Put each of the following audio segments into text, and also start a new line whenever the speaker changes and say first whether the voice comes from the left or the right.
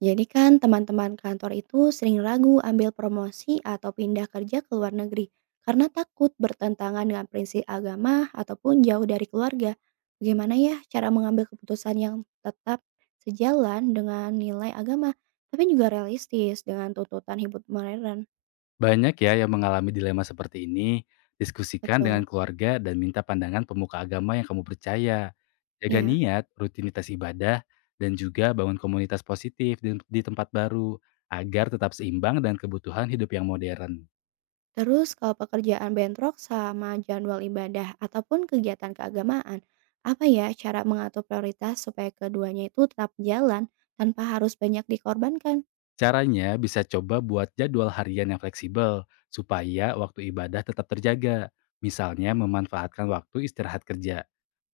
right: Jadi kan teman-teman kantor itu sering ragu ambil promosi atau pindah kerja ke luar negeri karena takut bertentangan dengan prinsip agama ataupun jauh dari keluarga. Bagaimana ya cara mengambil keputusan yang tetap sejalan dengan nilai agama tapi juga realistis dengan tuntutan hidup modern?
left: Banyak ya yang mengalami dilema seperti ini. Diskusikan dengan
right: Betul.
left: keluarga dan minta pandangan pemuka agama yang kamu percaya. Jaga
right: Ya.
left: niat, rutinitas ibadah, dan juga bangun komunitas positif di tempat baru agar tetap seimbang dengan kebutuhan hidup yang modern.
right: Terus kalau pekerjaan bentrok sama jadwal ibadah ataupun kegiatan keagamaan, apa ya cara mengatur prioritas supaya keduanya itu tetap jalan tanpa harus banyak dikorbankan?
left: Caranya bisa coba buat jadwal harian yang fleksibel supaya waktu ibadah tetap terjaga. Misalnya memanfaatkan waktu istirahat kerja.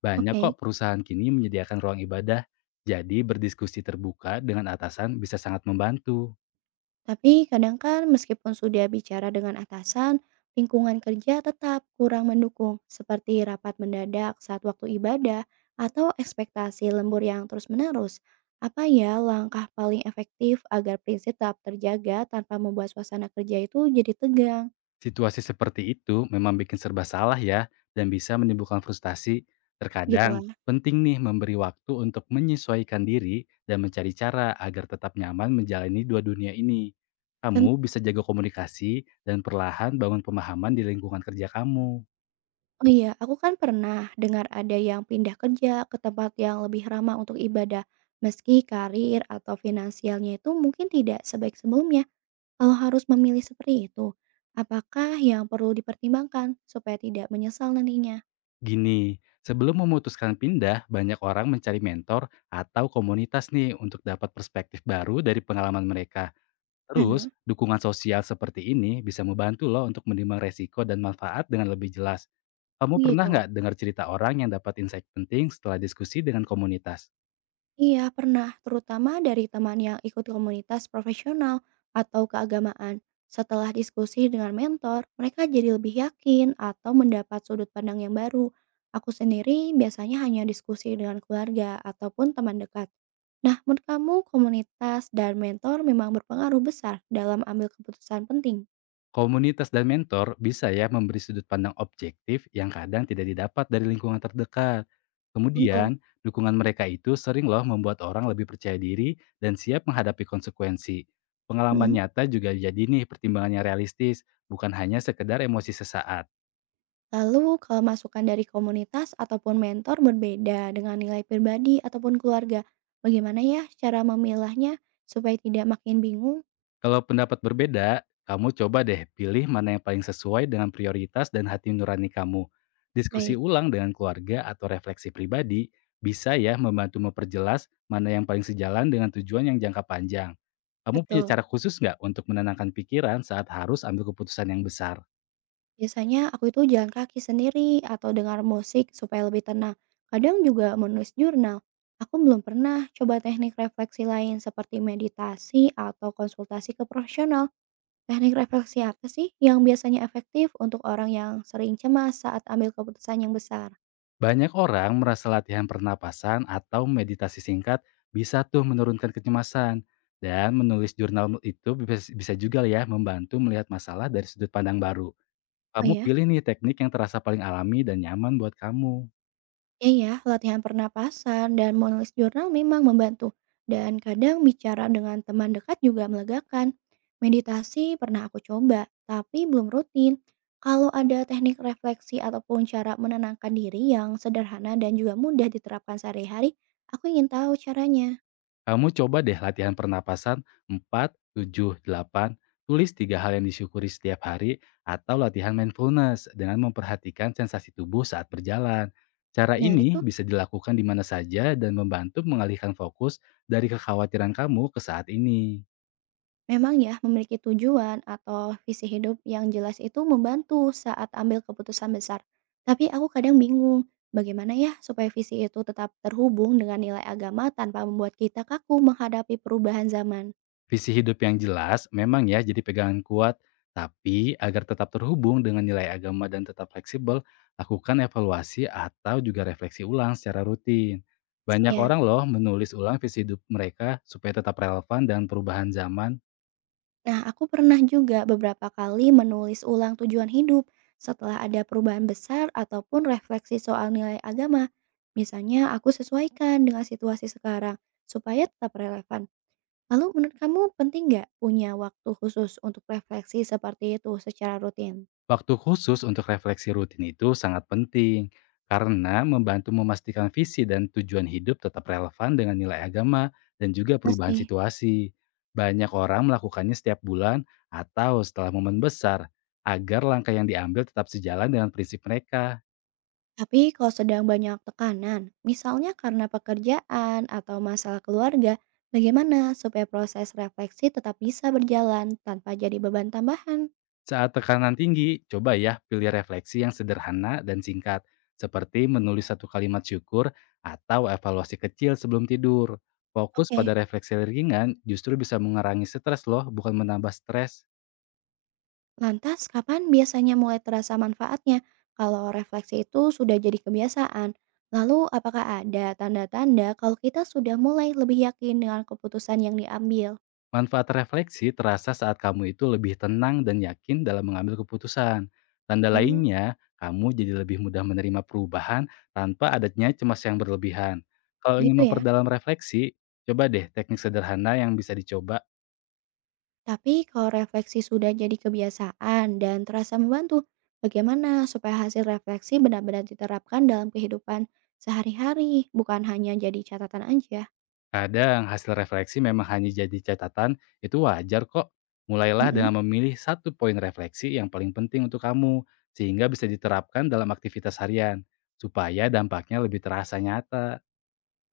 left: Banyak
right: Oke,
left: kok perusahaan kini menyediakan ruang ibadah, jadi berdiskusi terbuka dengan atasan bisa sangat membantu.
right: tapi kadang kan meskipun sudah bicara dengan atasan, lingkungan kerja tetap kurang mendukung, seperti rapat mendadak saat waktu ibadah atau ekspektasi lembur yang terus-menerus. Apa ya langkah paling efektif agar prinsip tetap terjaga tanpa membuat suasana kerja itu jadi tegang?
left: Situasi seperti itu memang bikin serba salah ya, dan bisa menimbulkan frustasi.
right: Gitu lah.
left: Terkadang, penting nih memberi waktu untuk menyesuaikan diri dan mencari cara agar tetap nyaman menjalani dua dunia ini.
right: Dan
left: Kamu bisa jaga komunikasi dan perlahan bangun pemahaman di lingkungan kerja kamu.
right: oh iya, aku kan pernah dengar ada yang pindah kerja ke tempat yang lebih ramah untuk ibadah, meski karir atau finansialnya itu mungkin tidak sebaik sebelumnya. Kalau harus memilih seperti itu, apakah yang perlu dipertimbangkan supaya tidak menyesal nantinya?
left: Gini, sebelum memutuskan pindah, banyak orang mencari mentor atau komunitas nih untuk dapat perspektif baru dari pengalaman mereka. Terus,
right: Ah
left: dukungan sosial seperti ini bisa membantu loh untuk menimbang resiko dan manfaat dengan lebih jelas. Kamu pernah
right: gitu.
left: nggak dengar cerita orang yang dapat insight penting setelah diskusi dengan komunitas?
right: Iya, pernah, terutama dari teman yang ikut komunitas profesional atau keagamaan. Setelah diskusi dengan mentor, mereka jadi lebih yakin atau mendapat sudut pandang yang baru. Aku sendiri biasanya hanya diskusi dengan keluarga ataupun teman dekat. Nah, menurut kamu komunitas dan mentor memang berpengaruh besar dalam ambil keputusan penting?
left: Komunitas dan mentor bisa ya memberi sudut pandang objektif yang kadang tidak didapat dari lingkungan terdekat.
right: Tentu.
left: Kemudian, dukungan mereka itu sering loh membuat orang lebih percaya diri dan siap menghadapi konsekuensi. Pengalaman nyata juga jadi nih pertimbangannya realistis, bukan hanya sekedar emosi sesaat.
right: Lalu kalau masukan dari komunitas ataupun mentor berbeda dengan nilai pribadi ataupun keluarga, bagaimana ya cara memilahnya supaya tidak makin bingung?
left: Kalau pendapat berbeda, kamu coba deh pilih mana yang paling sesuai dengan prioritas dan hati nurani kamu. Diskusi
right: Baik.
left: ulang dengan keluarga atau refleksi pribadi bisa ya membantu memperjelas mana yang paling sejalan dengan tujuan yang jangka panjang. Kamu punya
right: Betul.
left: cara khusus nggak untuk menenangkan pikiran saat harus ambil keputusan yang besar?
right: Biasanya aku itu jalan kaki sendiri atau dengar musik supaya lebih tenang. Kadang juga menulis jurnal. Aku belum pernah coba teknik refleksi lain seperti meditasi atau konsultasi ke profesional. Teknik refleksi apa sih yang biasanya efektif untuk orang yang sering cemas saat ambil keputusan yang besar?
left: Banyak orang merasa latihan pernapasan atau meditasi singkat bisa tuh menurunkan kecemasan. Dan menulis jurnal itu bisa bisa juga ya membantu melihat masalah dari sudut pandang baru.
right: Oh
left: Kamu
right: ya.
left: pilih nih teknik yang terasa paling alami dan nyaman buat kamu.
right: Iya, ya, latihan pernapasan dan menulis jurnal memang membantu. Dan kadang bicara dengan teman dekat juga melegakan. Meditasi pernah aku coba, tapi belum rutin. Kalau ada teknik refleksi ataupun cara menenangkan diri yang sederhana dan juga mudah diterapkan sehari-hari, aku ingin tahu caranya.
left: Kamu coba deh latihan pernapasan 4 7 8, tulis tiga hal yang disyukuri setiap hari, atau latihan mindfulness dengan memperhatikan sensasi tubuh saat berjalan. Cara
right: Menarik
left: ini
right: tuh.
left: bisa dilakukan di mana saja dan membantu mengalihkan fokus dari kekhawatiran kamu ke saat ini.
right: Memang ya, memiliki tujuan atau visi hidup yang jelas itu membantu saat ambil keputusan besar. Tapi aku kadang bingung, bagaimana ya supaya visi itu tetap terhubung dengan nilai agama tanpa membuat kita kaku menghadapi perubahan zaman.
left: Visi hidup yang jelas memang ya jadi pegangan kuat, tapi agar tetap terhubung dengan nilai agama dan tetap fleksibel, lakukan evaluasi atau juga refleksi ulang secara rutin. Banyak
right: Siap.
left: orang loh menulis ulang visi hidup mereka supaya tetap relevan dan perubahan zaman.
right: Nah, aku pernah juga beberapa kali menulis ulang tujuan hidup setelah ada perubahan besar ataupun refleksi soal nilai agama. Misalnya, aku sesuaikan dengan situasi sekarang supaya tetap relevan. Lalu menurut kamu penting nggak punya waktu khusus untuk refleksi seperti itu secara rutin?
left: Waktu khusus untuk refleksi rutin itu sangat penting karena membantu memastikan visi dan tujuan hidup tetap relevan dengan nilai agama dan juga perubahan
right: Pasti.
left: situasi. Banyak orang melakukannya setiap bulan atau setelah momen besar agar langkah yang diambil tetap sejalan dengan prinsip mereka.
right: Tapi kalau sedang banyak tekanan, misalnya karena pekerjaan atau masalah keluarga, bagaimana supaya proses refleksi tetap bisa berjalan tanpa jadi beban tambahan?
left: Saat tekanan tinggi, coba ya pilih refleksi yang sederhana dan singkat, seperti menulis satu kalimat syukur atau evaluasi kecil sebelum tidur. Fokus
right: Oke.
left: pada refleksi ringan justru bisa mengurangi stres loh, bukan menambah stres.
right: Lantas, kapan biasanya mulai terasa manfaatnya kalau refleksi itu sudah jadi kebiasaan? Lalu, apakah ada tanda-tanda kalau kita sudah mulai lebih yakin dengan keputusan yang diambil?
left: Manfaat refleksi terasa saat kamu itu lebih tenang dan yakin dalam mengambil keputusan. Tanda
right: Oh.
left: lainnya, kamu jadi lebih mudah menerima perubahan tanpa adanya cemas yang berlebihan. Kalau
right: Gitu
left: ingin
right: ya.
left: memperdalam refleksi, coba deh teknik sederhana yang bisa dicoba.
right: Tapi kalau refleksi sudah jadi kebiasaan dan terasa membantu, bagaimana supaya hasil refleksi benar-benar diterapkan dalam kehidupan sehari-hari, bukan hanya jadi catatan aja?
left: Kadang hasil refleksi memang hanya jadi catatan, itu wajar kok. Mulailah
right: Mm-mm.
left: dengan memilih satu poin refleksi yang paling penting untuk kamu, sehingga bisa diterapkan dalam aktivitas harian, supaya dampaknya lebih terasa nyata.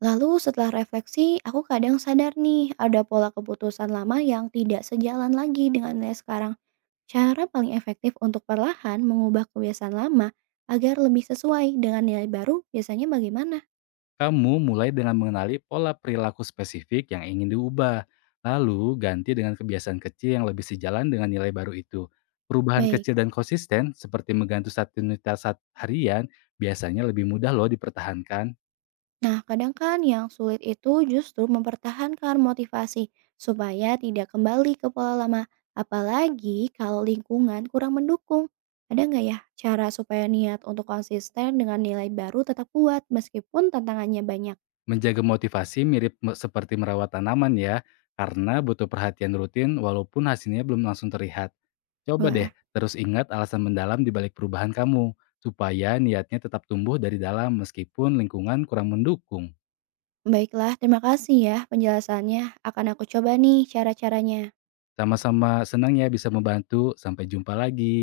right: Lalu setelah refleksi, aku kadang sadar nih ada pola keputusan lama yang tidak sejalan lagi dengan nilai sekarang. Cara paling efektif untuk perlahan mengubah kebiasaan lama agar lebih sesuai dengan nilai baru biasanya bagaimana?
left: Kamu mulai dengan mengenali pola perilaku spesifik yang ingin diubah, lalu ganti dengan kebiasaan kecil yang lebih sejalan dengan nilai baru itu. Perubahan
right: Baik.
left: kecil dan konsisten, seperti mengganti satu unitas harian, biasanya lebih mudah loh dipertahankan.
right: Nah, kadang kan yang sulit itu justru mempertahankan motivasi supaya tidak kembali ke pola lama. Apalagi kalau lingkungan kurang mendukung. Ada nggak ya cara supaya niat untuk konsisten dengan nilai baru tetap kuat meskipun tantangannya banyak?
left: Menjaga motivasi mirip seperti merawat tanaman ya, karena butuh perhatian rutin walaupun hasilnya belum langsung terlihat. Coba
right: Wah,
left: deh terus ingat alasan mendalam di balik perubahan kamu, supaya niatnya tetap tumbuh dari dalam meskipun lingkungan kurang mendukung.
right: baiklah. Terima kasih ya penjelasannya. Akan aku coba nih cara-caranya.
left: Sama-sama senang ya bisa membantu, sampai jumpa lagi.